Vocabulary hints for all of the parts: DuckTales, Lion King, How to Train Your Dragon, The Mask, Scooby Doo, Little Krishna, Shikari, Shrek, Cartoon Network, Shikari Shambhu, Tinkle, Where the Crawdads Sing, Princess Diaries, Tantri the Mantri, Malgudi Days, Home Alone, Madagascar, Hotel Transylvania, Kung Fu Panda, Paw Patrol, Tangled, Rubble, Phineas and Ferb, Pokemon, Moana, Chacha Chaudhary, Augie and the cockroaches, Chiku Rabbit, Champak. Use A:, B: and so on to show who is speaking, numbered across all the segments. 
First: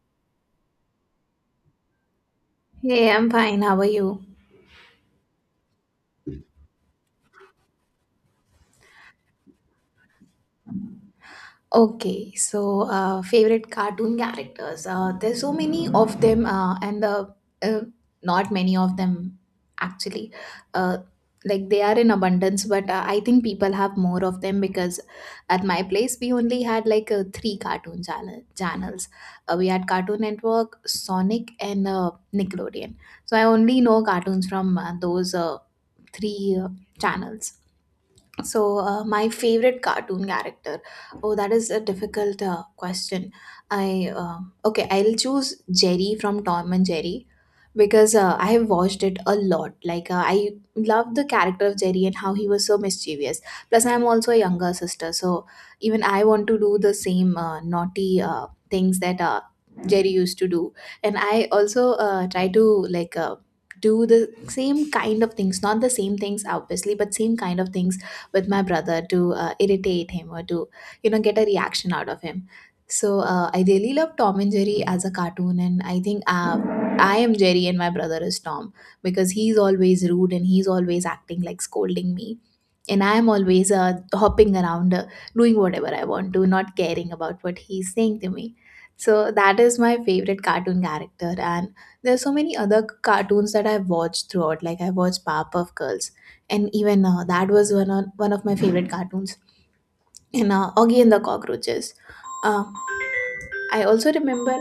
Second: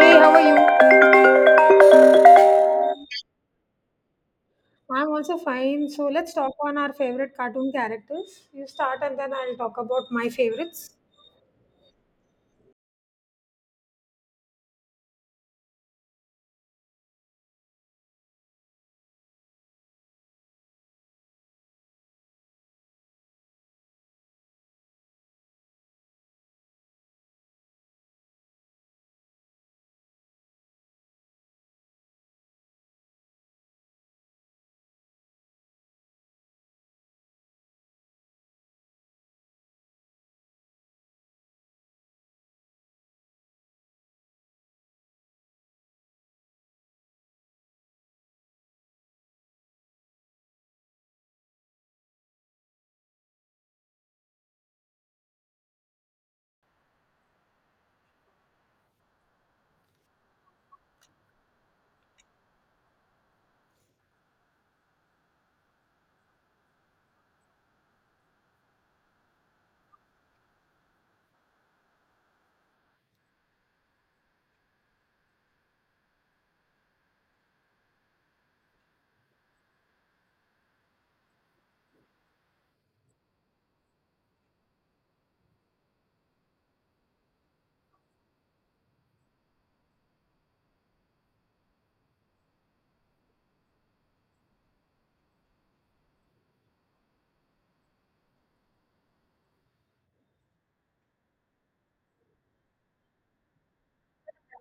A: Hey, how are you?
B: Hey, I'm fine. How are you?
A: I'm also fine. So let's talk on our favorite cartoon characters. You start and then I'll talk about my favorites.
B: Okay, so favorite cartoon characters. There's so many of them, and uh, not many of them actually. Uh, like they are in abundance, but I think people have more of them because at my place we only had like three cartoon channels. We had Cartoon Network, Sonic, and Nickelodeon. So I only know cartoons from those three channels. My favorite cartoon character. Oh, that is a difficult question. I uh, okay, I'll choose Jerry from Tom and Jerry, because I have watched it a lot. Like I love the character of Jerry and how he was so mischievous. Plus, I'm also a younger sister, so even I want to do the same naughty things that Jerry used to do. And I also try to like. Do the same kind of things, not the same things obviously, but same kind of things with my brother to irritate him or to, you know, get a reaction out of him. So I really love Tom and Jerry as a cartoon, and I think I am Jerry and my brother is Tom, because he's always rude and he's always acting like scolding me, and I am always hopping around, doing whatever I want to, not caring about what he's saying to me. So that is my favorite cartoon character. And there's so many other cartoons that I've watched throughout. Like I watched Powerpuff Girls, and even that was one of my favorite cartoons, and Augie and the cockroaches. uh, I also remember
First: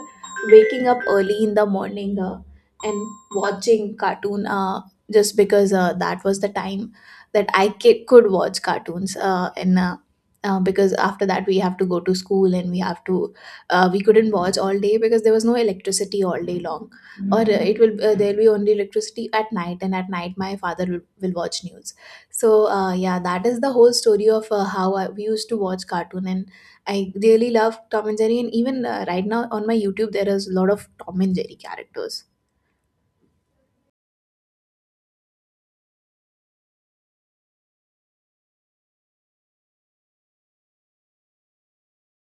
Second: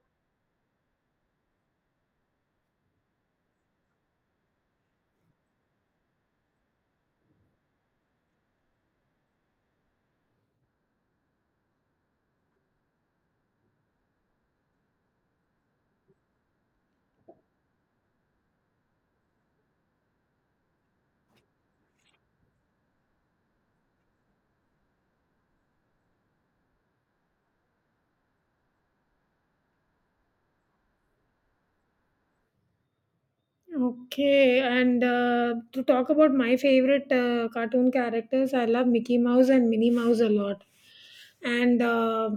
B: waking up early in the morning and watching cartoon, just because that was the time that I could watch cartoons, and because after that we have to go to school, and we have to, we couldn't watch all day because there was no electricity all day long. Or it will there will be only electricity at night, and at night my father will watch news. So yeah, that is the whole story of how we used to watch cartoon. And I really love Tom and Jerry, and even right now on my YouTube, there is a lot of Tom and Jerry characters.
A: Okay, and To talk about my favorite cartoon characters, I love Mickey Mouse and Minnie Mouse a lot. And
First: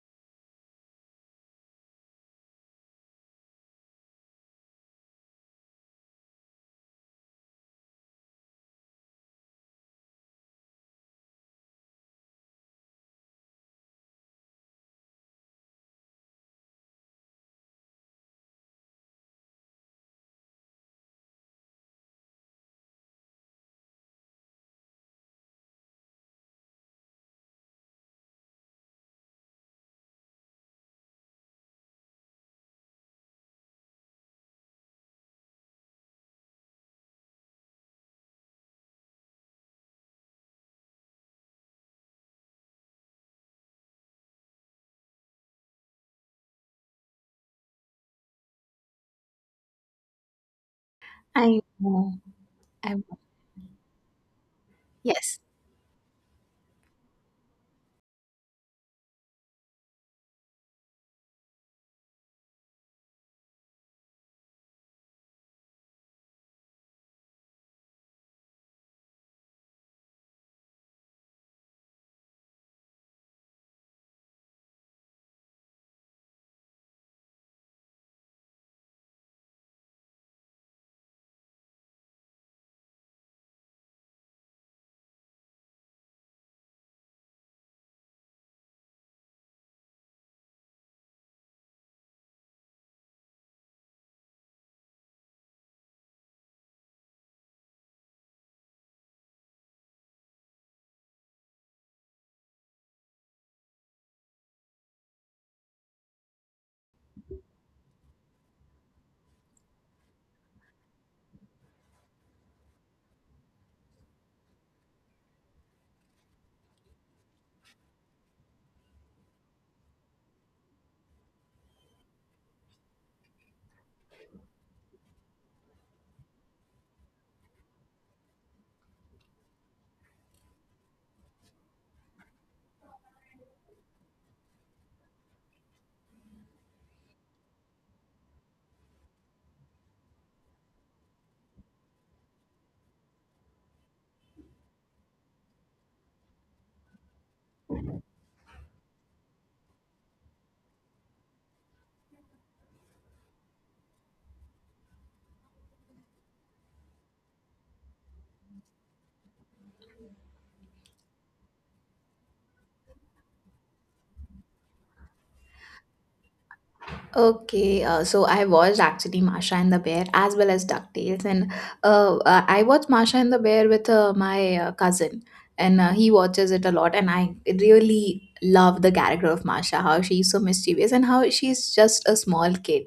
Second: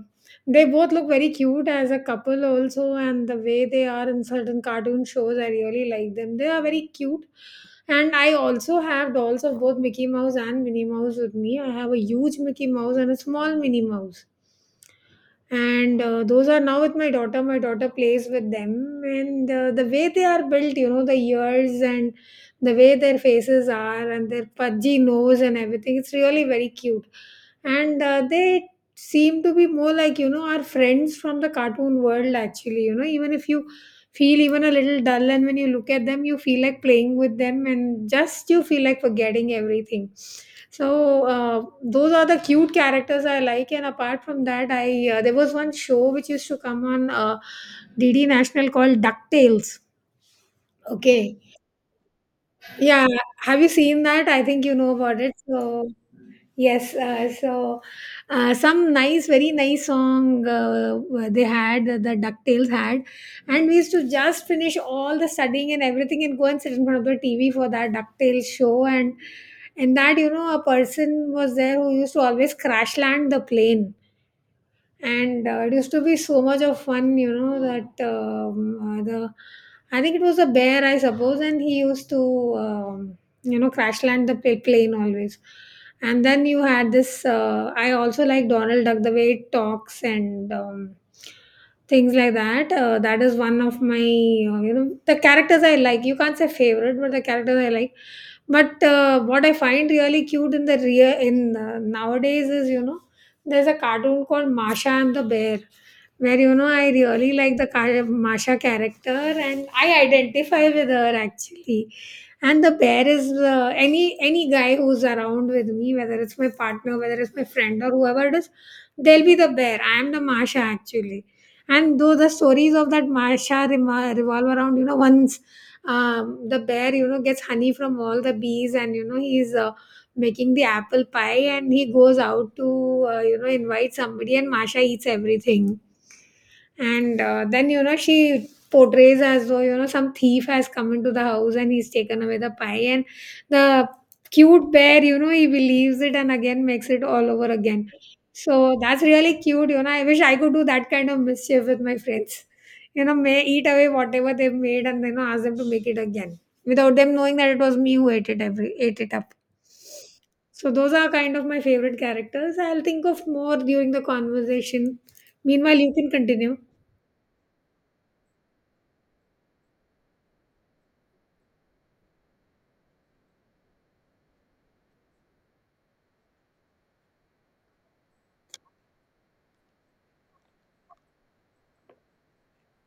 A: They both look very cute as a couple, also, and the way they are in certain cartoon shows, I really like them. They are very cute. And I also have dolls of both Mickey Mouse and Minnie Mouse with me. I have a huge Mickey Mouse and a small Minnie Mouse and those are now with my daughter. My daughter plays with them, and the way they are built, you know, the ears, and the way their faces are and their pudgy nose and everything, it's really very cute, and they seem to be more like, you know, our friends from the cartoon world actually. You know, even if you feel even a little dull and when you look at them, you feel like playing with them and just you feel like forgetting everything. So those are the cute characters I like, and apart from that, I there was one show which used to come on DD National called DuckTales. Okay.
B: I know. I,
A: Yeah, have you seen that? I think you know about it.
B: yes.
A: So, yes, so some nice, very nice song they had, the DuckTales had, and we used to just finish all the studying and everything and go and sit in front of the TV for that DuckTales show. And that, you know, a person was there who used to always crash land the plane, and it used to be so much of fun, you know, that the, I think it was a bear I suppose, and he used to you know, crash land the plane always. And then you had this I also like Donald Duck, the way it talks, and things like that. That is one of my, you know, the characters I like. You can't say favorite, but the characters I like. But what I find really cute in the real, in nowadays, is, you know, there's a cartoon called Masha and the Bear, where, you know, I really like the Masha character, and I identify with her actually. And the bear is, any guy who's around with me, whether it's my partner, whether it's my friend or whoever it is, they'll be the bear. I am the Masha actually. And though the stories of that Masha revolve around, you know, once, the bear, you know, gets honey from all the bees and, you know, he's making the apple pie and he goes out to you know, invite somebody, and Masha eats everything, and then, you know, she portrays as though, you know, some thief has come into the house and he's taken away the pie, and the cute bear, you know, he believes it and again makes it all over again. So that's really cute. You know, I wish I could do that kind of mischief with my friends, you know, may eat away whatever they've made and then ask them to make it again without them knowing that it was me who ate it, every ate it up. So those are kind of my favorite characters. I'll think of more during the conversation. Meanwhile, you can continue.
B: Okay, so I watched actually Masha and the Bear as well as DuckTales, and I watched Masha and the Bear with my cousin, and he watches it a lot. And I really love the character of Masha, how she's so mischievous, and how she's just a small kid,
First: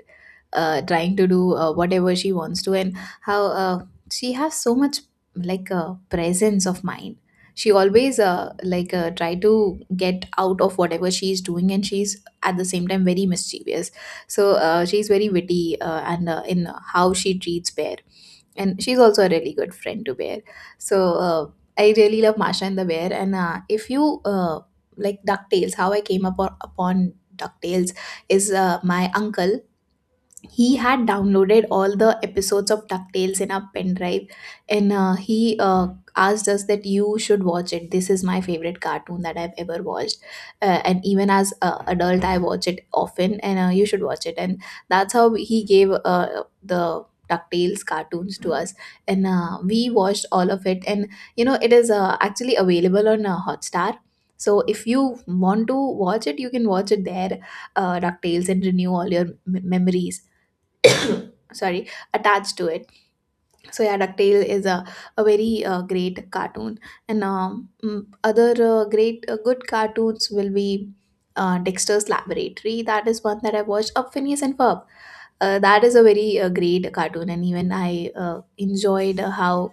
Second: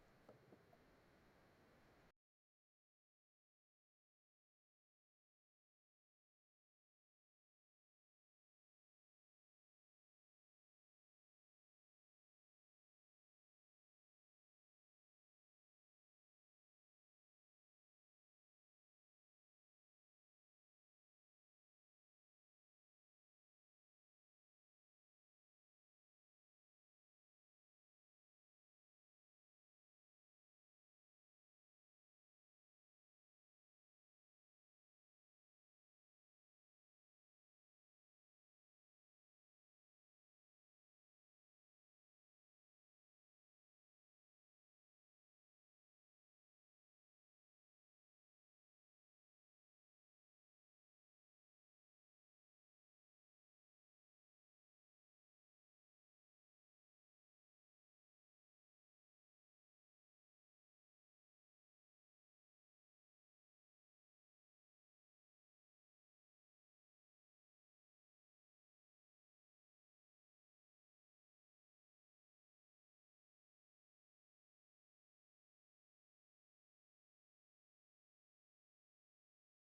B: trying to do whatever she wants to, and how she has so much, like, presence of mind. She always try to get out of whatever she's doing, and she's at the same time very mischievous. So she's very witty, and in how she treats Bear, and she's also a really good friend to Bear. So I really love Masha and the Bear. And if you like DuckTales, how I came up upon DuckTales is, my uncle, he had downloaded all the episodes of DuckTales in our pen drive. And he asked us that you should watch it, this is my favorite cartoon that I've ever watched, and even as a adult I watch it often, and you should watch it. And that's how he gave the DuckTales cartoons to us, and we watched all of it. And you know it is actually available on Hotstar, so if you want to watch it you can watch it there, DuckTales, and renew all your memories, sorry, attached to it. So yeah, ducktale is a very great cartoon. Other great good cartoons will be, Dexter's Laboratory, that is one that I watched, Phineas and Ferb, that is a very great cartoon. And even I enjoyed how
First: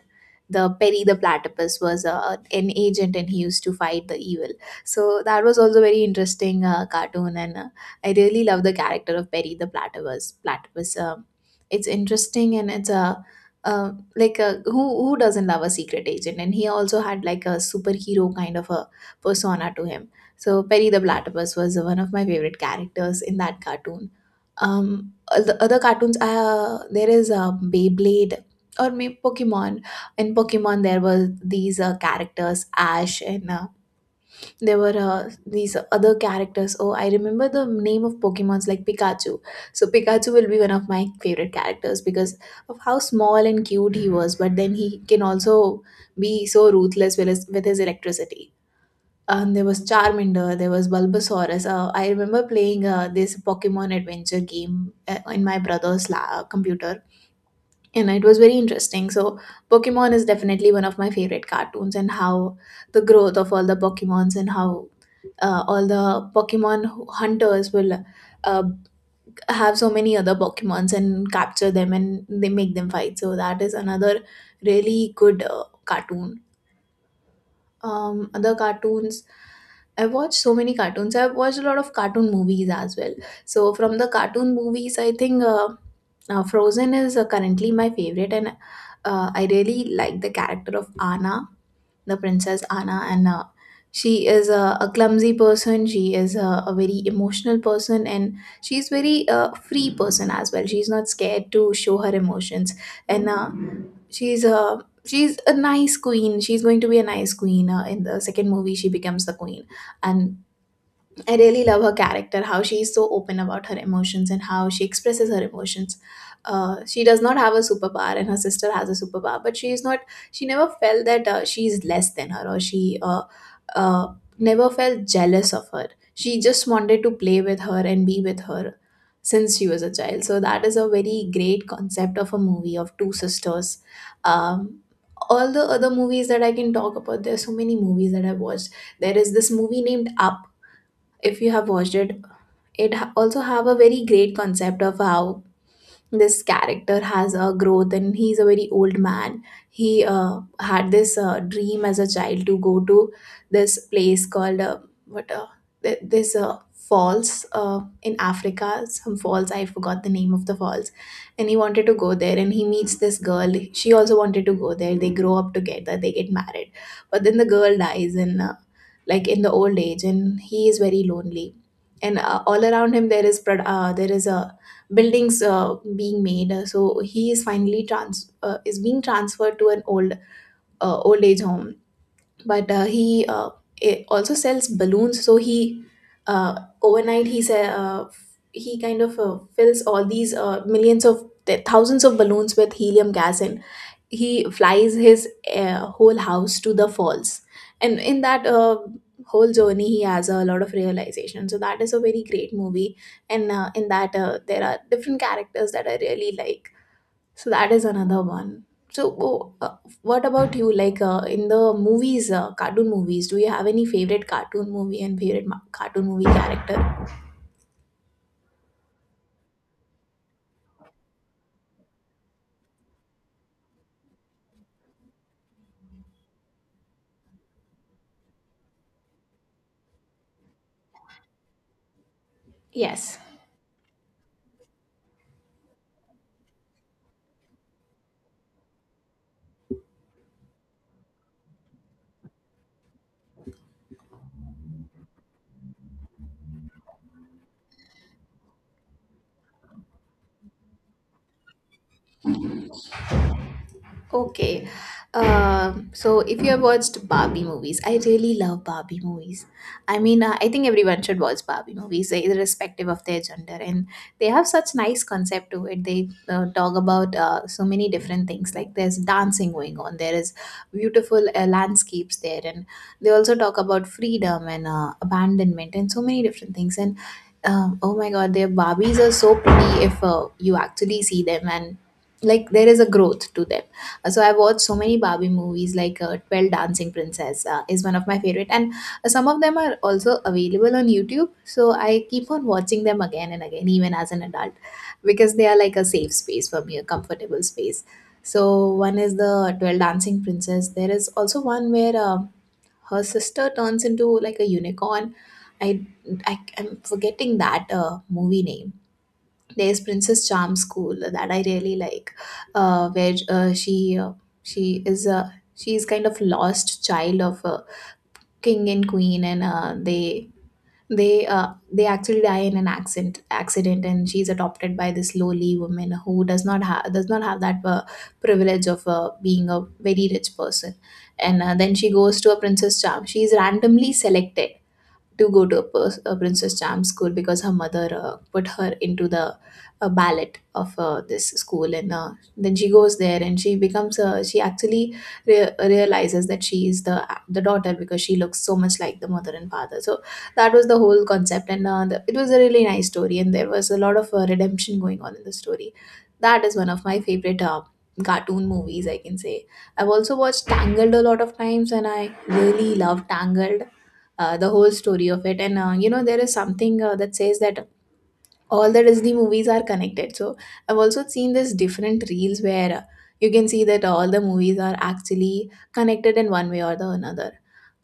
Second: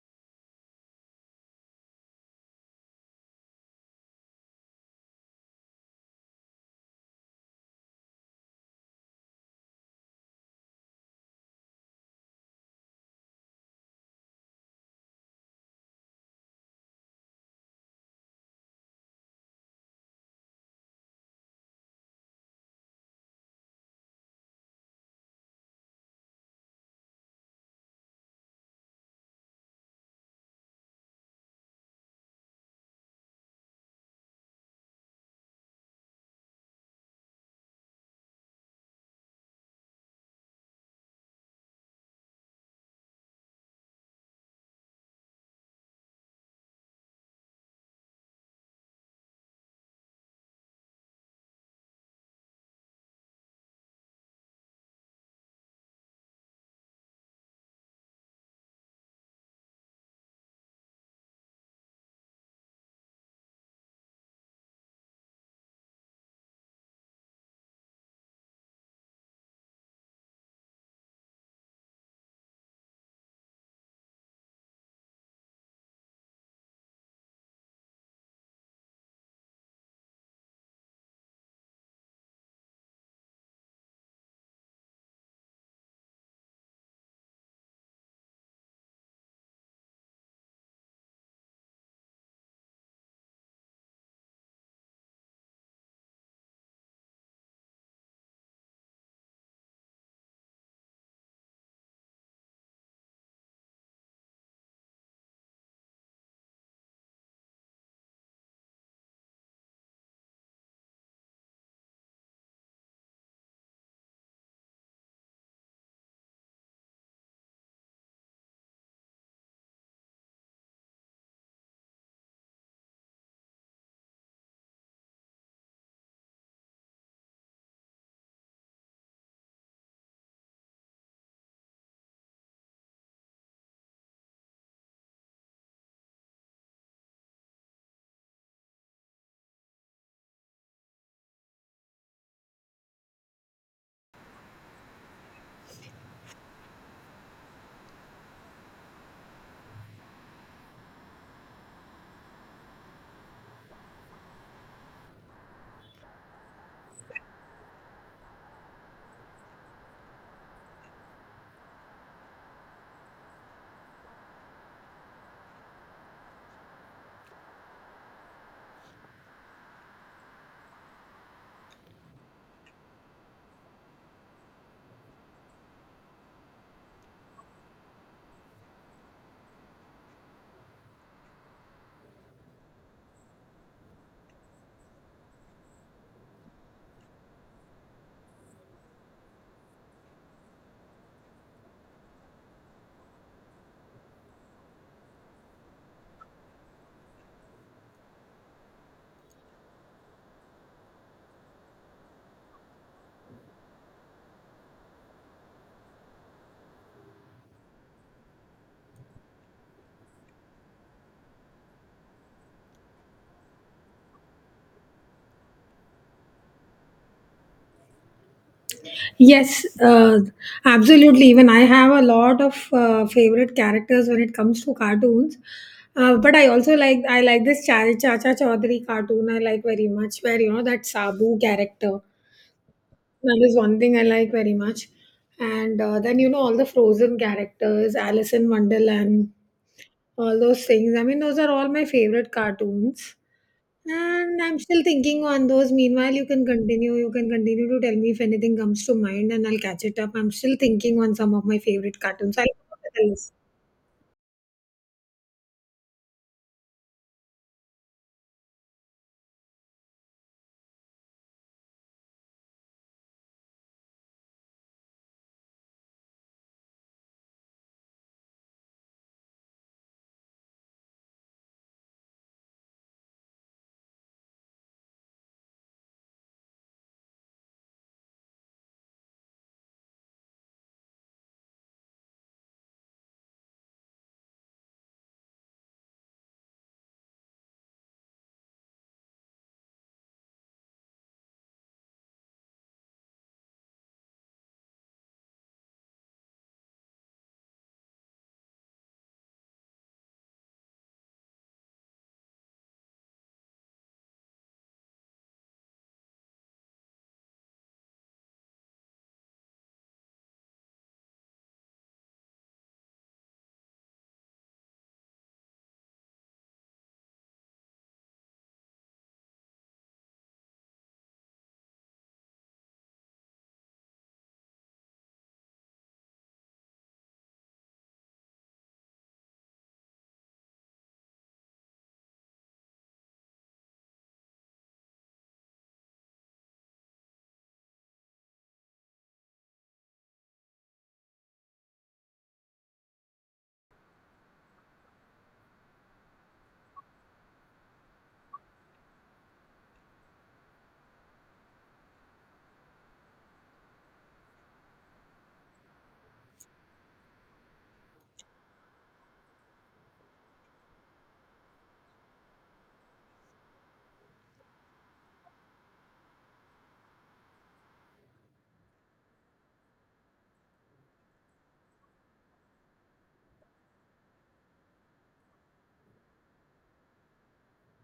B: the Perry the Platypus was an agent, and he used to fight the evil. So that was also very interesting cartoon. And I really love the character of Perry the Platypus. Platypus, it's interesting, and it's a, who doesn't love a secret agent? And he also had like a superhero kind of a persona to him. So Perry the Platypus was one of my favorite characters in that cartoon. Um, Other cartoons, there is Beyblade, or maybe Pokemon. In Pokemon, there were these characters, Ash, and there were these other characters. Oh, I remember the name of Pokemon's, like Pikachu. So Pikachu will be one of my favorite characters, because of how small and cute he was. But then he can also be so ruthless with his electricity. And there was Charmander, there was Bulbasaurus. I remember playing this Pokemon adventure game in my brother's computer, and it was very interesting. So, Pokemon is definitely one of my favorite cartoons, and how the growth of all the Pokemons, and how all the Pokemon hunters will uh, have so many other Pokemons and capture them and they make them fight. So, that is another really good cartoon. Um, other cartoons, I watched so many cartoons. I've watched a lot of cartoon movies as well. So from the cartoon movies I think Frozen is currently my favorite. And I really like the character of anna the Princess Anna, and she is a clumsy person. She is a very emotional person, and she's very free person as well. She's not scared to show her emotions, and she's a, she's a nice queen. She's going to be a nice queen. In the second movie, she becomes the queen, and I really love her character, how she is so open about her emotions and how she expresses her emotions. She does not have a superpower, and her sister has a superpower, but she is not. She never felt that she is less than her, or she uh, never felt jealous of her. She just wanted to play with her and be with her since she was a child. So that is a very great concept of a movie of two sisters. Um, all the other movies that I can talk about, there are so many movies that I've watched. There is this movie named Up, if you have watched it. It also have a very great concept of how this character has a growth. And he's a very old man, he had this dream as a child to go to this place called, what uh, this falls in Africa, some falls, I forgot the name of the falls. And he wanted to go there, and he meets this girl, she also wanted to go there, they grow up together, they get married, but then the girl dies in, in the old age, and he is very lonely. And all around him there is there is a buildings being made. So he is finally trans is being transferred to an old age home. But he also sells balloons. So he, uh, overnight he, he kind of fills all these thousands of balloons with helium gas, and he flies his whole house to the falls. And in that whole journey he has a lot of realization. So that is a very great movie. And in that there are different characters that I really like. So that is another one. so oh, uh, what about you? Like in the movies, cartoon movies, do you have any favorite cartoon movie and favorite cartoon movie character?
A: Yes, absolutely. Even I have a lot of favorite characters when it comes to cartoons. But I also like, I like this Chacha Chaudhary cartoon. I like very much, where, you know, that Sabu character.
B: Yes.
A: That is one thing I like very much. And then, you know, all the Frozen characters, Alice in Wonderland, all those things. I mean, those are all my favorite cartoons. And I'm still thinking on those. Meanwhile, you can continue. You can continue to tell me if anything comes to mind and I'll catch it up. I'm still thinking on some of my favorite cartoons. I'll come up with a list.
B: Okay. So if you have watched Barbie movies, I really love Barbie movies. I mean, I think everyone should watch Barbie movies, irrespective of their gender, and they have such nice concept to it. They talk about so many different things. Like there's dancing going on, there is beautiful landscapes there, and they also talk about freedom and abandonment and so many different things. And oh my God, their Barbies are so pretty if you actually see them, and like there is a growth to them. So I've watched so many Barbie movies like 12 Dancing Princess is one of my favorite, and some of them are also available on YouTube, so I keep on watching them again and again even as an adult because they are like a safe space for me, a comfortable space. So one is the 12 Dancing Princess. There is also one where her sister turns into like a unicorn. i I am forgetting that movie name. There's Princess Charm School that I really like, where she is kind of lost child of a king and queen, and they actually die in an accident, and she's adopted by this lowly woman who does not have that privilege of being a very rich person, and then she goes to a Princess Charm. She's randomly selected to go to a Princess Charm school because her mother put her into the ballet of this school, and then she goes there and she becomes she actually realizes that she is the daughter because she looks so much like the mother and father. So that was the whole concept, and it was a really nice story, and there was a lot of redemption going on in the story. That is one of my favorite. Cartoon movies, I can say. I've also watched Tangled a lot of times, and I really love Tangled, the whole story of it. And you know, there is something that says that all the Disney movies are connected. So I've also seen this different reels where you can see that all the movies are actually connected in one way or the another.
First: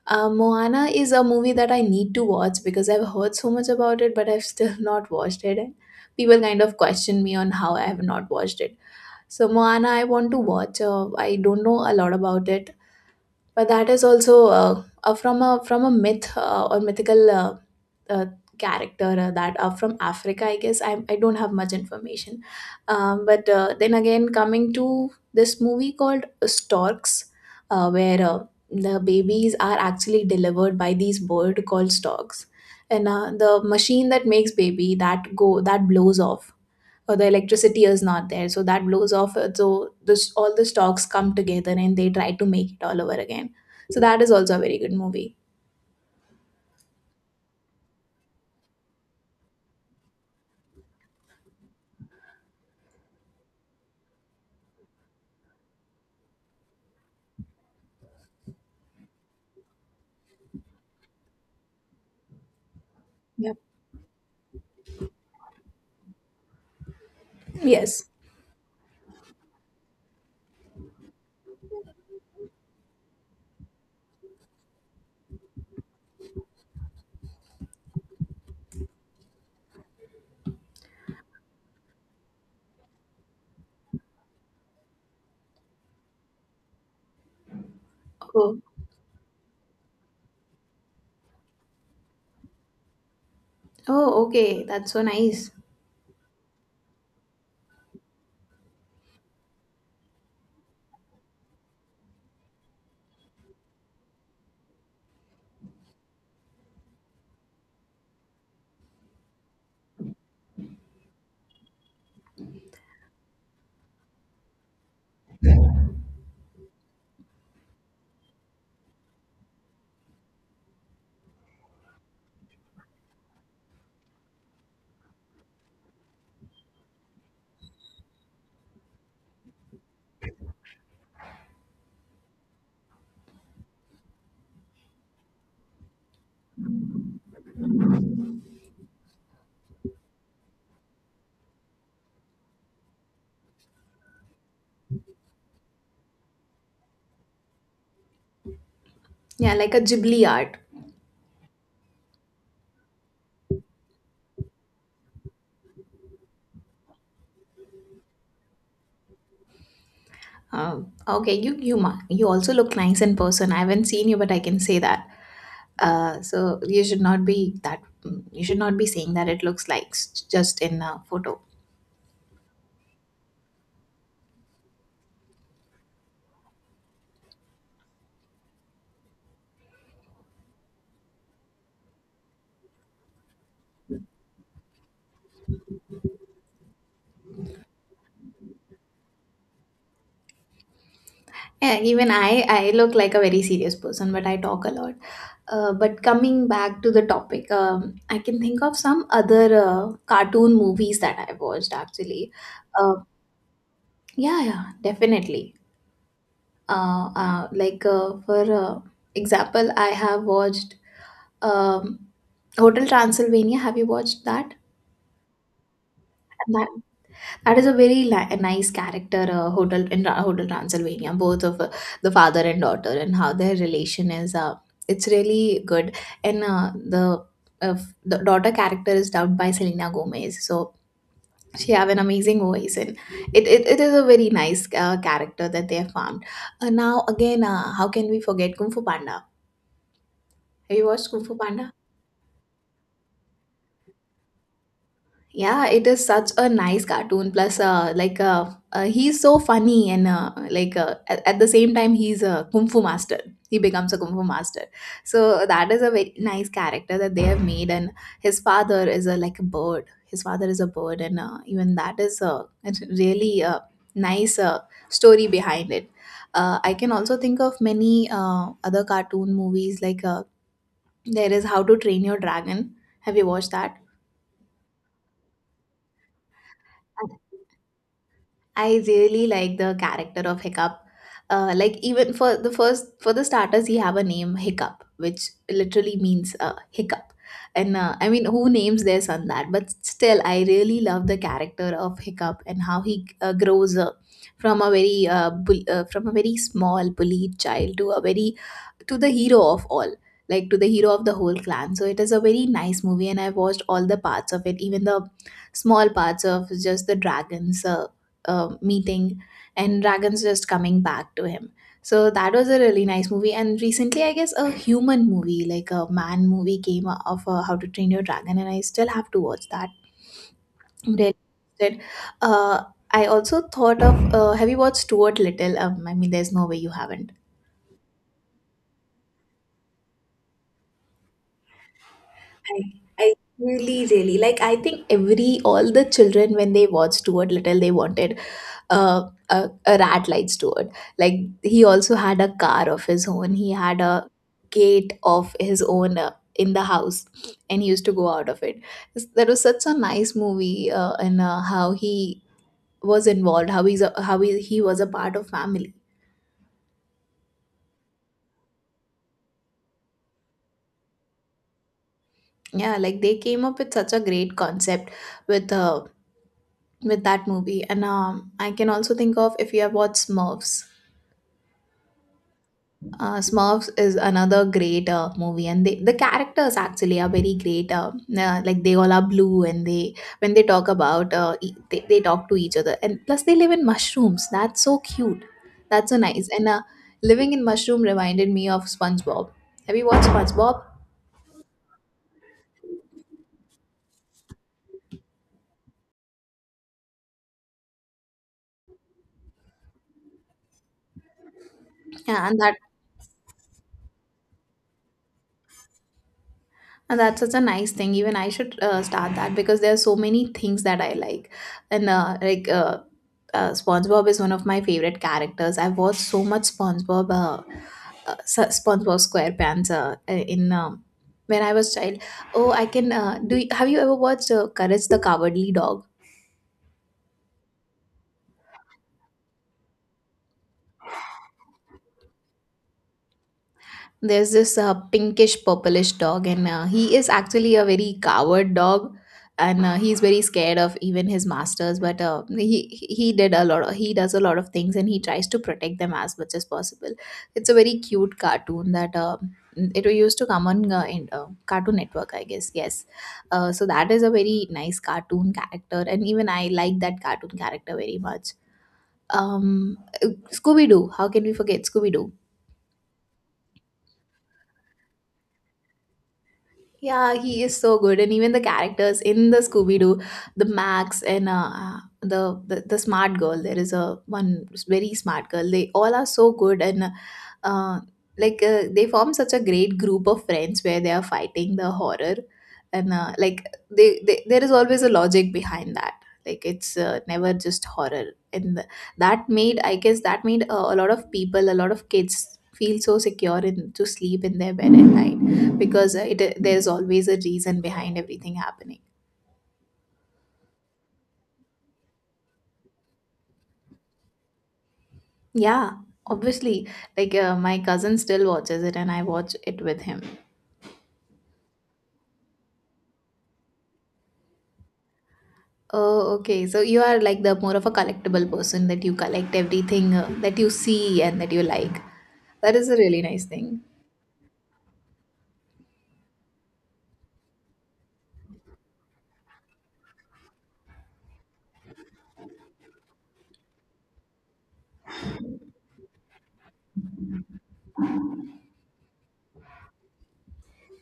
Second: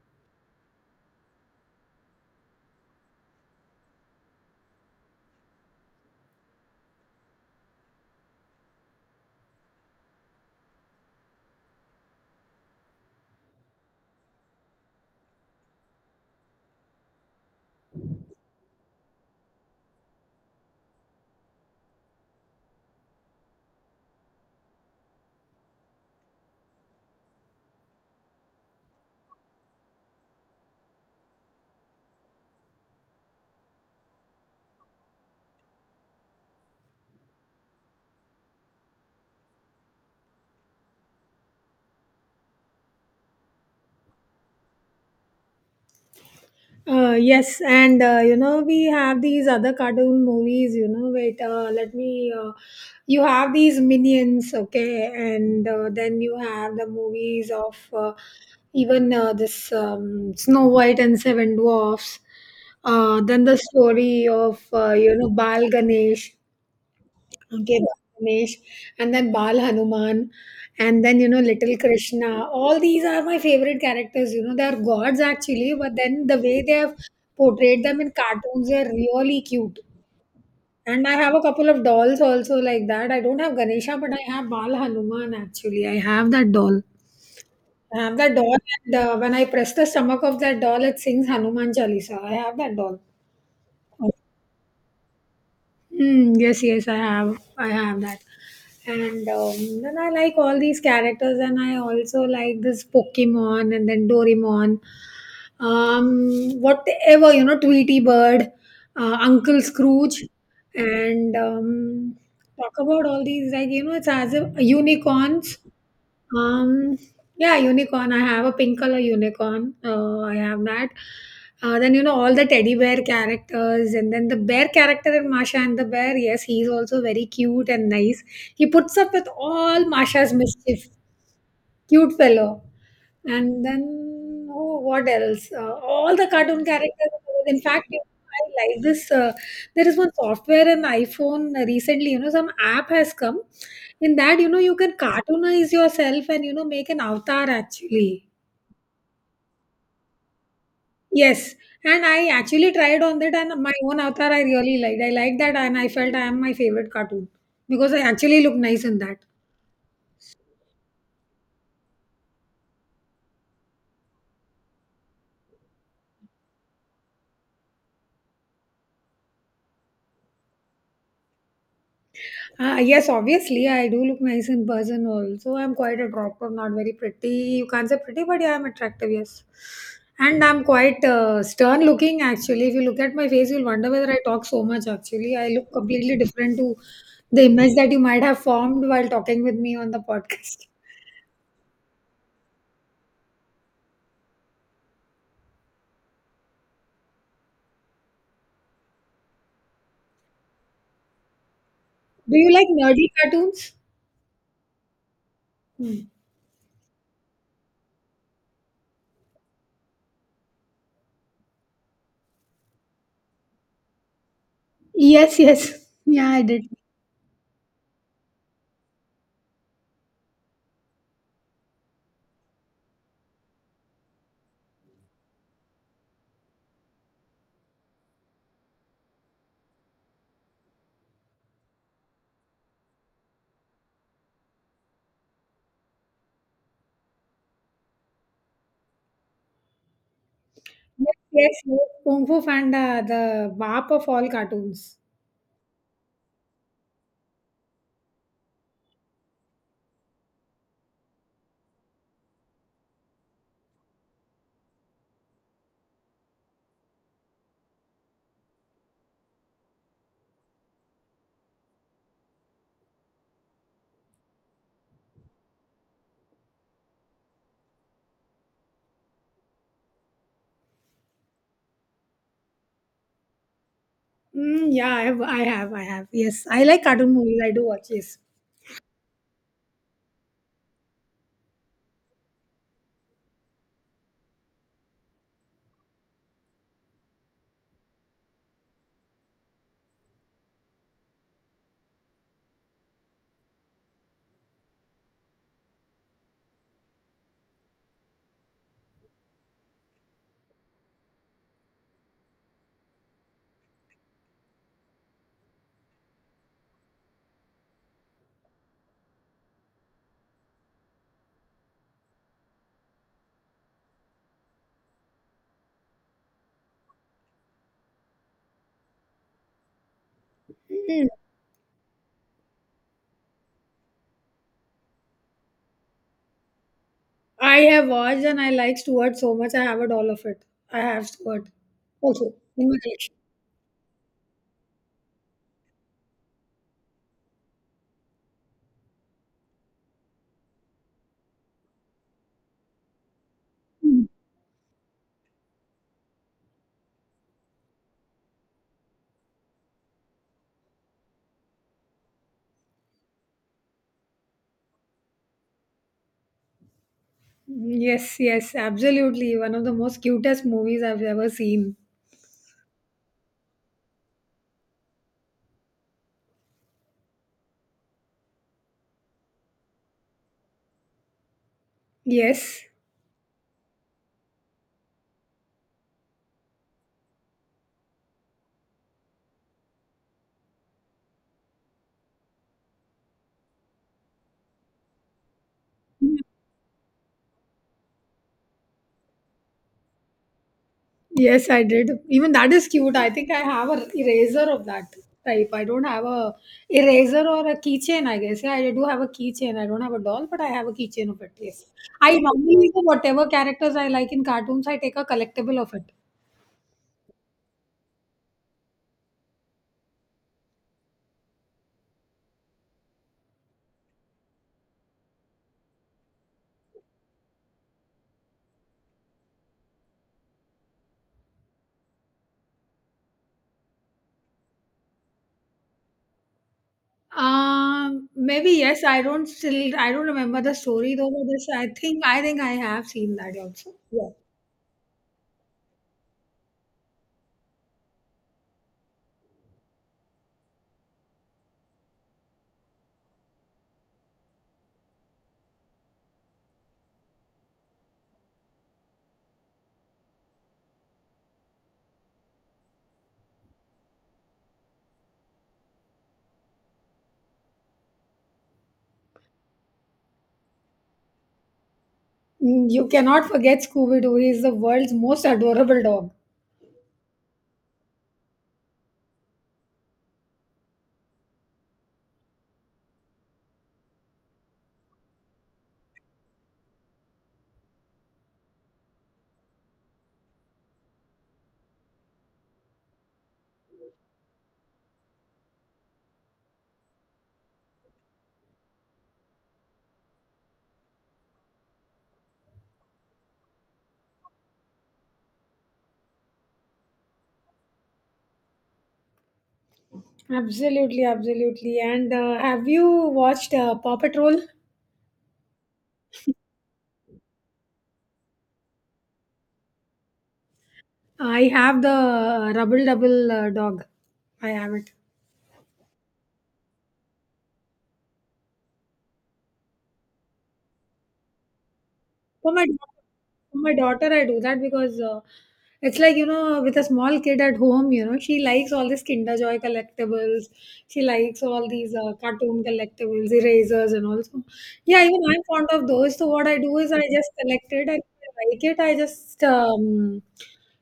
B: Moana is a movie that I need to watch because I've heard so much about it, but I've still not watched it, and people kind of question me on how I have not watched it. So Moana I want to watch. I don't know a lot about it, but that is also from a myth, or mythical uh, character that are from Africa, I guess. I don't have much information. But then again, coming to this movie called Storks, where the babies are actually delivered by these bird called storks, and the machine that makes baby, that blows off, or the electricity is not there, so that blows off, so this all the stocks come together and they try to make it all over again. So that is also a very good movie.
A: Yes, and you know, we have these other cartoon movies, you know. Wait, let me. You have these minions, okay, and then you have the movies of, even this Snow White and Seven Dwarfs. Then
B: Yep.
A: the story of, you know, Bal Ganesh. Okay, Bal
B: Yes.
A: Ganesh, and then Bal Hanuman, and then, you know, Little Krishna. All these are my favorite characters. You know, they are gods actually, but then the way they have portrayed them in cartoons, they are really cute. And I have a couple of dolls also like that. I don't have Ganesha, but I have Bal Hanuman actually. I have that doll. I have that doll,
B: Oh.
A: and when I press the stomach of that doll, it sings Hanuman Chalisa. I have that doll.
B: Oh, okay, that's so nice.
A: Hmm. Yes, yes, I have. I have that. And then I like all these characters, and I also like this Pokemon and then Doraemon. Whatever, you know, Tweety Bird, Uncle Scrooge, and talk about all these, like, you know, it's as if unicorns. Um, yeah, unicorn. I have a pink color unicorn. I have that. Then, you know, all the teddy bear characters, and then the bear character in Masha and the Bear. Yes, he's also very cute and nice. He puts up with all Masha's mischief. Cute fellow. And then, oh, what else? All the cartoon characters. In fact, you know, I like this. There is one software in iPhone recently. You know, some app has come. In that, you know, you can cartoonize yourself and, you know, make an avatar actually.
B: Yeah, like a Ghibli art.
A: Yes, and I actually tried on that, and my own avatar I really liked. I liked that, and I felt I am my favorite cartoon because I actually look nice in that.
B: Okay, you also look nice in person. I haven't seen you, but I can say that. So you should not be that, you should not be saying that it looks like just in a photo.
A: Yes, obviously, I do look nice in person also. I'm quite attractive, not very pretty. You can't say pretty, but yeah, I'm attractive, yes. And I'm quite stern looking actually. If you look at my face, you'll wonder whether I talk so much actually. I look completely different to the image that you might have formed while talking with me on the podcast.
B: Yeah, even I look like a very serious person, but I talk a lot. But coming back to the topic, I can think of some other cartoon movies that I watched actually.
A: Do you like
B: Uh,
A: nerdy cartoons?
B: yeah, yeah, definitely.
A: Hmm.
B: Like for example, I have watched um, Hotel Transylvania. Have you watched that?
A: Yes, yes. Yeah, I
B: And
A: did.
B: that That is a a nice character. Hotel Transylvania, both of the father and daughter, and how their relation is. It's really good, and uh, the daughter character is dubbed by Selena Gomez. So she have an amazing voice, and it is a very nice character that they have found. Now again, how can we forget Kung Fu Panda? Have you watched
A: Yes,
B: Kung Fu
A: yes,
B: Panda?
A: yes. Kung Fu Panda, the bap of all cartoons.
B: Yeah, it is such a nice cartoon. Plus, he's so funny, and at the same time, he's a kung fu master. He becomes a kung fu master. So that is a very nice character that they have made. And his father is a like a bird. His father is a bird, and even that is a it's really a nice story behind it. I can also think of many other cartoon movies like there is How to Train Your Dragon. Have you watched
A: Mm, yeah, I have. Yes, I like cartoon movies.
B: that?
A: I do watch. Yes,
B: I really like the character of Hiccup. Like even for the starters, he have a name Hiccup, which literally means hiccup. And I mean, who names their son that? But still, I really love the character of Hiccup and how he grows from a very small bullied child to a very to the hero of all, like to the hero of the whole clan. So it is a very nice movie, and I watched all the parts of it, even the small parts of just the dragons. Meeting and dragons just coming back to him. So that was a really nice movie, and recently, I guess, a human movie, like a man movie, came of How to Train Your Dragon, and I still have to watch that. I'm
A: mm,
B: really interested. Uh, I also thought of have you watched Stuart Little? I mean, there's no way you haven't.
A: I have watched and I like Stuart so much. I have it all of it. I have Stuart also
B: I
A: in my
B: I
A: collection.
B: really, really like, I think every all the children, when they watched Stuart Little, they wanted a, a rat like Steward. Like, he also had a car of his own. He had a gate of his own in the house, and he used to go out of it. That was such a nice movie, and how he was involved, how he was a part of family.
A: Mm, yes, yes, absolutely. One of the most cutest movies I've ever seen.
B: Yeah, like they came up with such a great concept with uh, with that movie, and I can also think of, if you have watched Smurfs.
A: Yes.
B: Smurfs is another great movie, and the characters actually are very great. Like they all are blue, and they when they talk about they talk to each other, and plus they live in mushrooms. That's so cute. That's so nice. And living in mushroom reminded me of SpongeBob. Have you watched SpongeBob?
A: Yes, I did. Even that is cute. I think I have a eraser of that type. I don't have a eraser or a keychain, I guess. Yeah, I do have a keychain. I don't have a doll, but I have a keychain of it. Yes. I
B: Yeah, and that
A: normally do whatever characters I like in cartoons, I take a collectible of it.
B: And that's such a nice thing. Even I should start that because there are so many things that I like. And SpongeBob is one of my favorite characters. I've watched so much SpongeBob, SpongeBob SquarePants in when I was child. Oh, I can. Have you ever watched Courage the Cowardly Dog?
A: Maybe yes. I don't still. I don't remember the story though. But this, I think. I think I have seen that also. Yeah.
B: There's this pinkish purplish dog, and he is actually a very coward dog, and he's very scared of even his masters, but he did a he does a lot of things, and he tries to protect them as much as possible. It's a very cute cartoon. That It used to come on Cartoon Network, I guess. Yes, so that is a very nice cartoon character, and even I like that cartoon character very much. um scooby doo how can we forget scooby doo
A: Mm, you cannot forget Scooby Doo. He is the world's most adorable dog.
B: Yeah, he is so good, and even the characters in the Scooby Doo, the Max, and the smart girl. There is a one very smart girl. They all are so good, and uh, they form such a great group of friends where they are fighting the horror, and they there is always a logic behind that. Like, it's never just horror, and that made I guess that made a lot of people, a lot of kids feel so secure in to sleep in their bed at night because it there's always a reason behind everything happening.
A: Absolutely, absolutely. And have you watched Paw Patrol?
B: Yeah, obviously, like my cousin still watches it and I watch it with him.
A: I have the Rubble Double dog. I have it.
B: Oh, okay, so you are like the more of a collectible person, that you collect everything that you see and that you like.
A: For
B: That
A: my
B: is a
A: daughter,
B: really nice
A: for
B: thing.
A: my daughter, I do that because, it's like, you know, with a small kid at home, you know, she likes all these Kinder Joy collectibles. She likes all these cartoon collectibles, erasers, and also, yeah, even I'm fond of those. So what I do is I just collect it, and if I like it, I just,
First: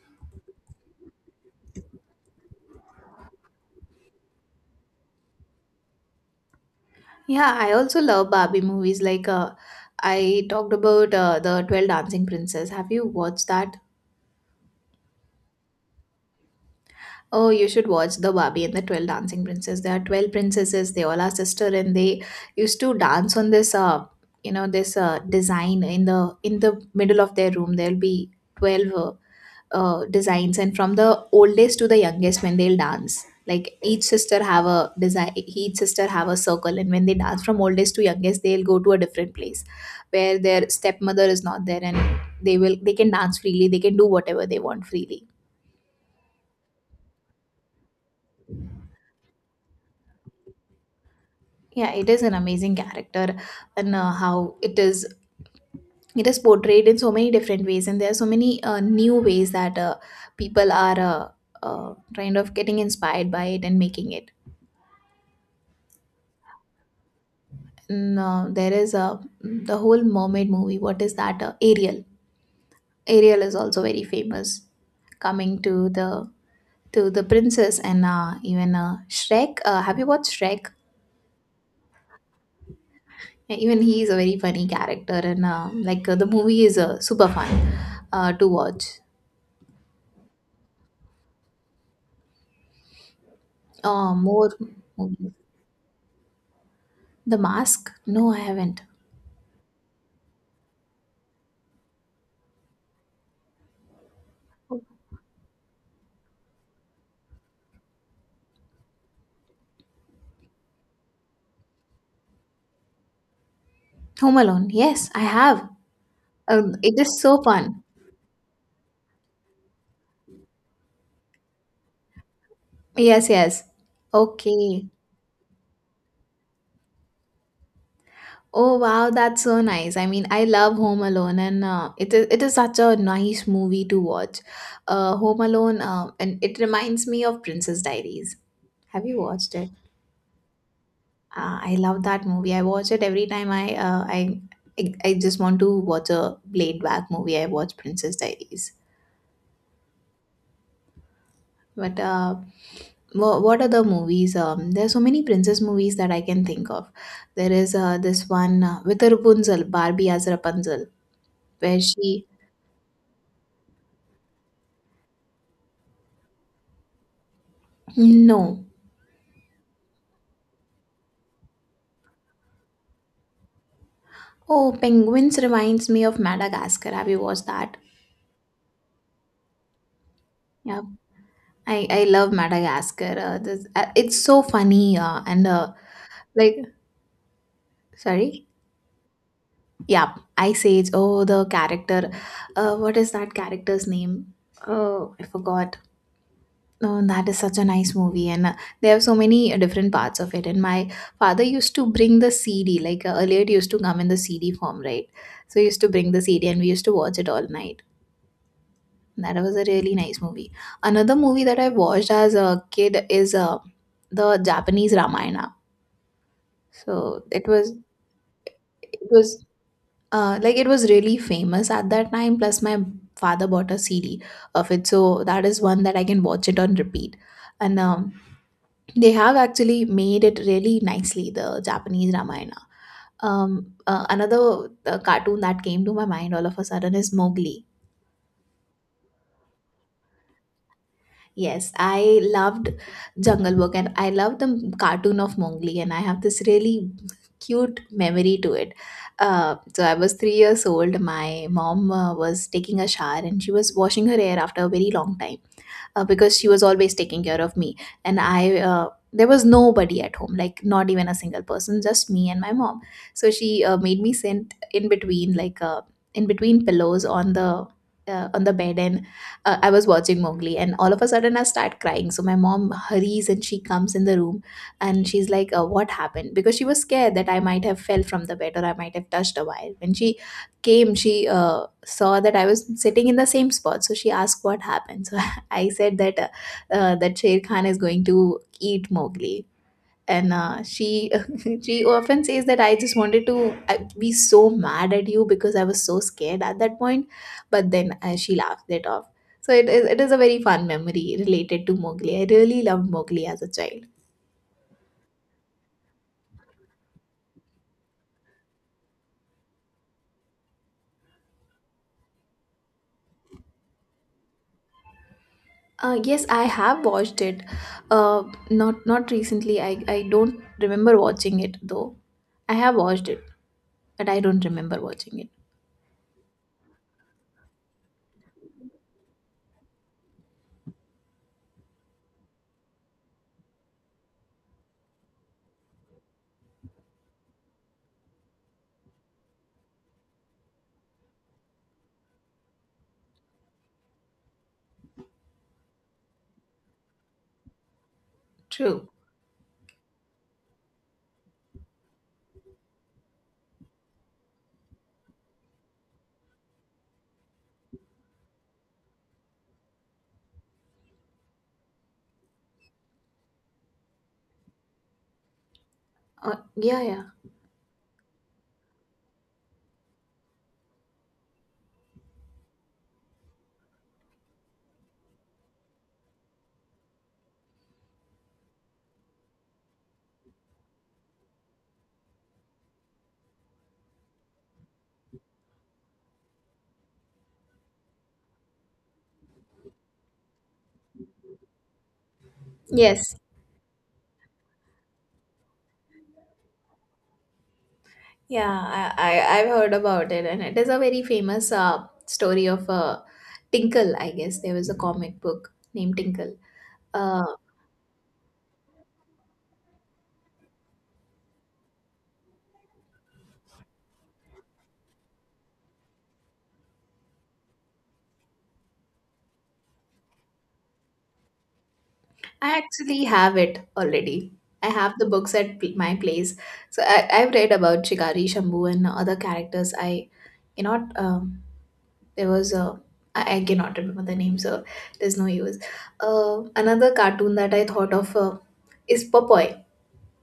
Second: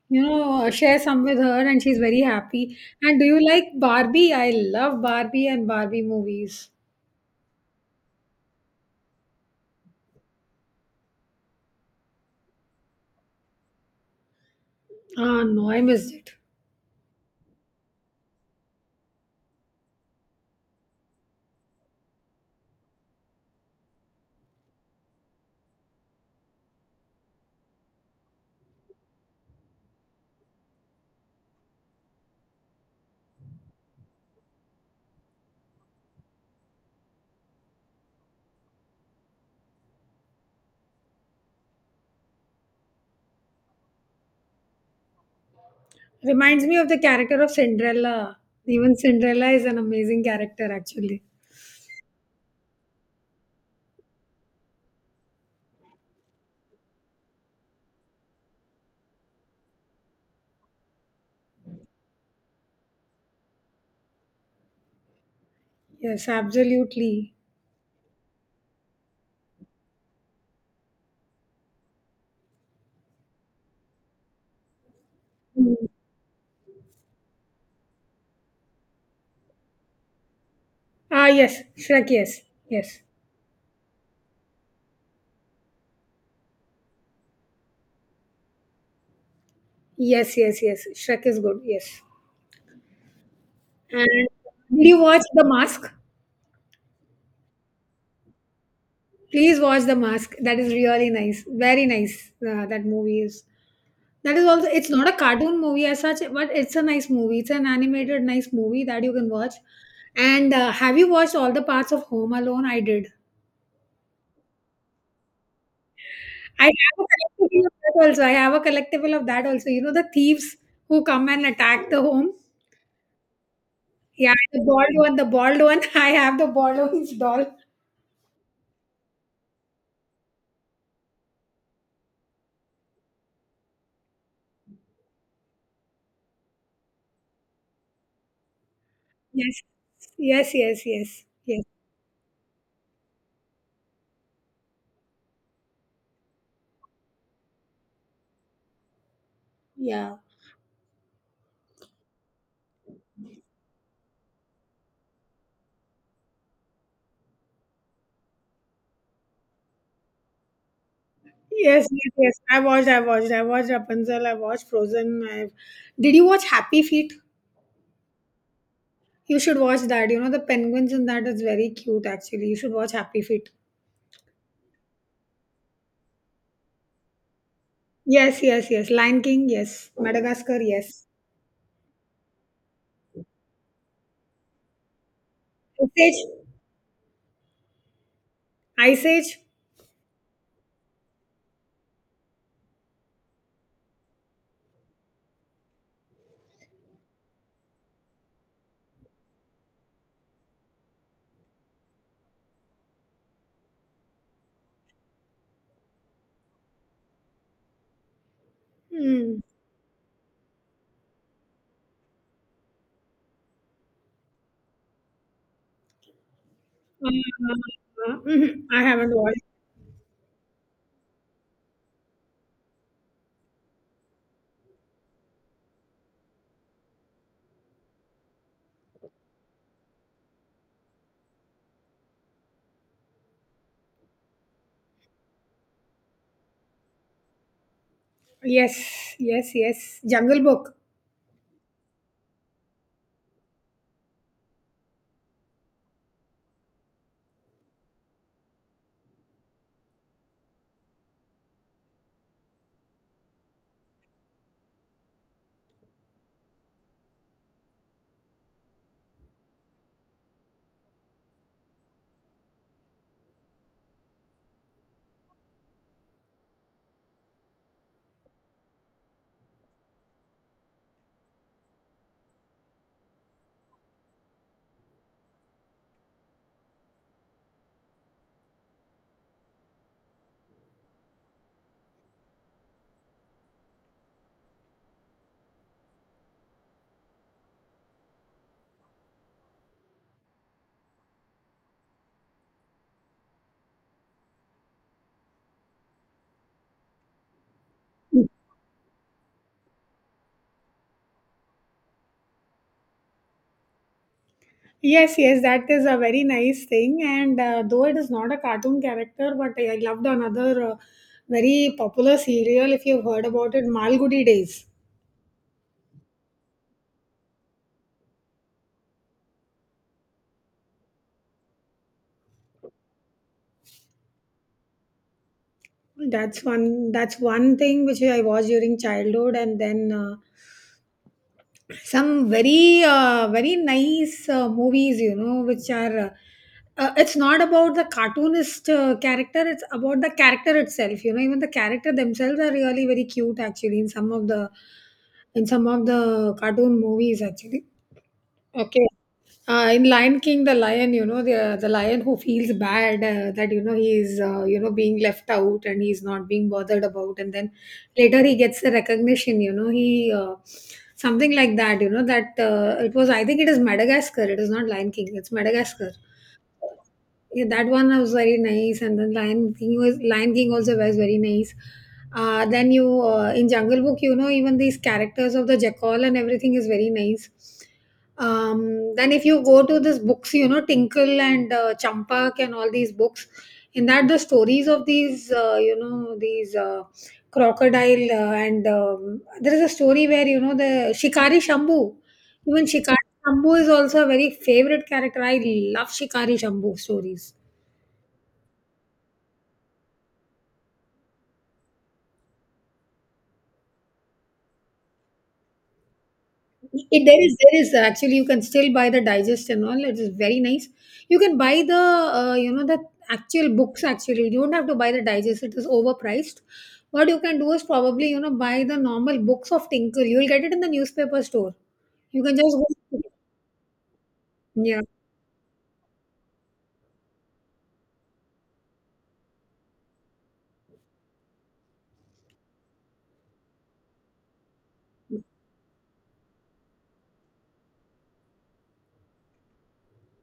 A: you know, share some with her, and she's very happy. And do you like Barbie? I love Barbie and Barbie movies.
B: Yeah, I also love Barbie movies. Like I talked about the 12 Dancing Princess. Have you watched that?
A: Ah, no, I missed it.
B: Oh, you should watch the Barbie and the 12 Dancing Princess. There are 12 princesses. They all are sister, and they used to dance on this you know, this design in the middle of their room. There'll be 12 designs, and from the oldest to the youngest when they'll dance. Like, each sister have a design, each sister have a circle, and when they dance from oldest to youngest, they'll go to a different place where their stepmother is not there, and they can dance freely, they can do whatever they want freely.
A: Reminds me of the character of Cinderella. Even Cinderella is an amazing character, actually.
B: Yeah, it is an amazing character, and how it is portrayed in so many different ways, and there are so many new ways that people are kind of getting inspired by it and making it.
A: Yes, absolutely.
B: And, there is a The whole mermaid movie, what is that, Ariel? Ariel is also very famous, coming
A: Hmm.
B: to the princess. And even shrek have you watched Shrek?
A: Ah, yes, Shrek. Yes, yes,
B: Yeah, even he is a very funny character, and the movie is super fun to watch.
A: yes, yes, yes. Shrek is good. Yes. And
B: More
A: did you watch
B: movies.
A: The Mask?
B: The Mask? No, I haven't.
A: Please watch The Mask. That is really nice. Very nice. That movie is. That is also. It's not a cartoon movie as such, but it's a nice movie. It's an animated nice movie that you can watch. And have you watched all the parts of Home Alone? I did.
B: Home Alone. Yes, I have.
A: I have
B: It is so fun.
A: a collectible of that also. I have a collectible of that also. You know the thieves who come and attack the home.
B: Yes, yes.
A: Yeah, the bald
B: Okay.
A: one, the bald one. I have the bald one's doll.
B: Oh wow, that's so nice. I mean, I love Home Alone, and it is such a nice movie to watch. Home Alone, and it reminds me of Princess Diaries. Have you watched
A: Yes,
B: it?
A: yes, yes, yes, yes.
B: I love that movie. I watch it every time I just want to watch a laid back movie. I watch Princess Diaries.
A: Yeah.
B: But what are the movies? There are so many princess movies that I can think of. There is this one with a Rapunzel, Barbie as Rapunzel, where
A: Yes,
B: she.
A: yes, yes. I watched Rapunzel, I watched Frozen. I Did you watch Happy Feet?
B: No.
A: You should watch that. You know, the penguins in that is very cute, actually. You should watch Happy Feet.
B: Oh, penguins reminds me of Madagascar. Have you watched that?
A: Yes, yes, yes. Lion King, yes. Madagascar,
B: Yeah,
A: yes.
B: I love Madagascar. It's so funny, and
A: Ice Age,
B: like sorry.
A: Ice Age.
B: Yeah, I say it's, oh, the character. What is that character's name? Oh, I forgot. Oh, that is such a nice movie, and they have so many different parts of it. And my father used to bring the CD, like earlier it used to come in the CD form, right? So he used to bring the CD, and we used to watch it all night. That
A: Hmm.
B: was a really nice movie. Another movie that I watched as a kid is the Japanese Ramayana.
A: Uh,
B: So
A: mhm, I
B: it
A: haven't watched.
B: was it was really famous at that time. Plus, my father bought a CD of it, so that is one that I can watch it on repeat. And they have actually made it really nicely, the Japanese Ramayana. Another cartoon that came to my mind all of a sudden is Mowgli.
A: Yes, yes, yes. Jungle Book.
B: Yes, I loved Jungle Book, and I love the cartoon of Mowgli, and I have this really cute memory to it. So I was three years old. My mom was taking a shower, and she was washing her hair after a very long time, because she was always taking care of me. And I there was nobody at home, like not even a single person, just me and my mom. So she made me sit in between, like in between pillows on the bed. And I was watching Mowgli, and all of a sudden I start crying. So my mom hurries, and she comes in the room, and she's like, what happened? Because she was scared that I might have fell from the bed or I might have touched a wire. When she came, she saw that I was sitting in the same spot, so she asked what happened. So I said that, that Sher Khan is going to eat Mowgli, and she she often says that I just wanted to be so mad at you, because I was so scared at that point, but then she laughed it off. So it is a very fun memory related to Mowgli. I really loved Mowgli as a child.
A: Yes, yes, that is a very nice thing. And though it is not a cartoon character, but I loved another very popular serial. If you've heard about it, Malgudi Days.
B: Yes, I have watched it. Uh, not not recently. I don't remember watching it though. I have watched it, but I don't remember watching it.
A: That's one. That's one thing which I watched during childhood, and then some very nice movies, you know, which are it's not about the cartoonist character, it's about the character itself, you know, even the character themselves are really very cute, actually, in some of the in some of the cartoon movies actually. Okay.
B: True.
A: In Lion King, the lion, you know, the lion who feels bad that, you know, he is, you know, being left out and he's not being bothered about, and then later he gets the recognition. You know, he something like that. You know, that it was. I think it is Madagascar. It is not Lion King. It's Madagascar.
B: Yeah, yeah.
A: Yeah, that one was very nice, and then Lion King also was very nice. Then you in Jungle Book, you know, even these characters of the jackal and everything is very nice. Then if you go to these books, you know, Tinkle and Champak and all these books, in that the stories of these, you know, these crocodile and there is a story where, you know, the Shikari Shambhu, even Shikari.
B: Yes.
A: Shambhu is also a very favorite character. I love Shikari Shambhu stories.
B: Yeah, I've heard about it, and it is a very famous story of Tinkle. I guess there was a comic book named Tinkle.
A: There
B: Uh,
A: is there is actually, you can still buy the digest and all. It is very nice. You can buy the you know, the actual books actually. You don't have to buy the digest. It is overpriced. What you can do is probably, you know, buy the normal books of Tinkle. You will get it in the newspaper store. You can just
B: I
A: go.
B: actually have it already. I
A: Yeah.
B: have the books at my place, so I've read about Shikari, Shambhu, and other characters. I cannot. There was a I cannot remember the name, so there's no use. Another cartoon that I thought of is Popoy.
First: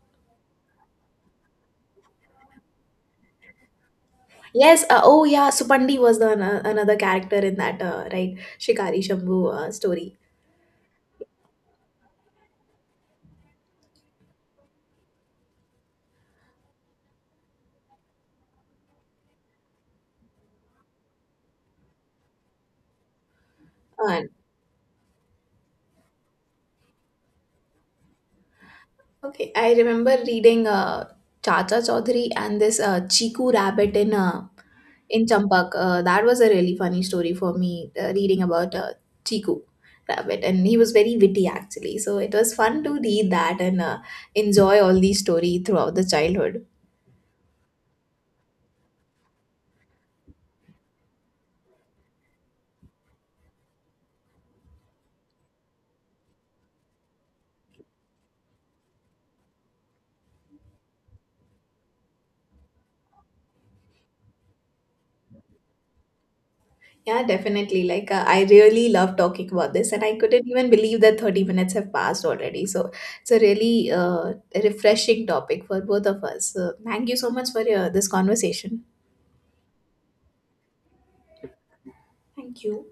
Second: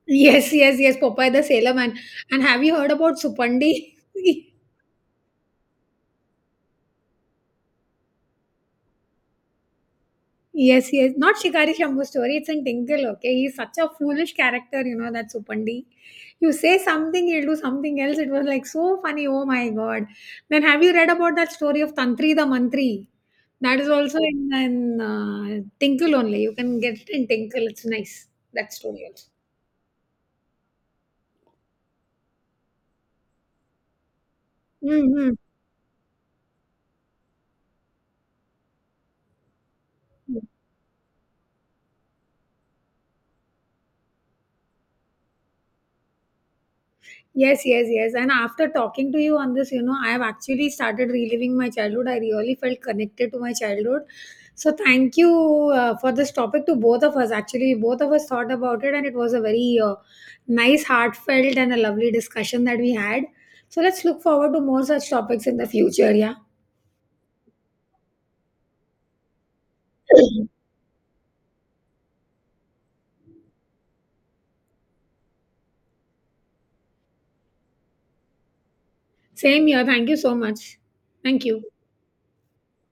A: Yes, yes, yes. Popeye the Sailor Man. And have you heard about Supandi?
B: Yes. Oh, yeah. Supandi was the another character in that, right, Shikari Shambhu story.
A: Yes, yes. Not Shikari Shambhu story. It's in Tinkle, okay? He's such a foolish character, you know, that Supandi. You say something, he'll do something else. It was like so funny. Oh my God. Then have you read about that story of Tantri the Mantri? That is also
B: And
A: in Tinkle only. You can get it in Tinkle. It's nice. That story also.
B: okay, I remember reading Chacha Chaudhary and this Chiku Rabbit in
A: Hmm.
B: Champak. That was a really funny story for me reading about Chiku Rabbit, and he was very witty actually. So it was fun to read that and enjoy all these story throughout the childhood.
A: Yes, yes, yes. And after talking to you on this, you know, I have actually started reliving my childhood. I really felt connected to my childhood. So thank you for this topic to both of us. Actually, both of us thought about it, and it was a very nice, heartfelt, and a lovely discussion that we had. So let's look forward to more such topics in the future. Yeah.
B: Yeah, definitely. Like, I really love talking about this, and I couldn't even believe that 30 minutes have passed already. So, it's a really refreshing topic for both of us. So, thank you so much for your, this conversation.
A: Same here. Thank you so much. Thank you.
B: Thank you.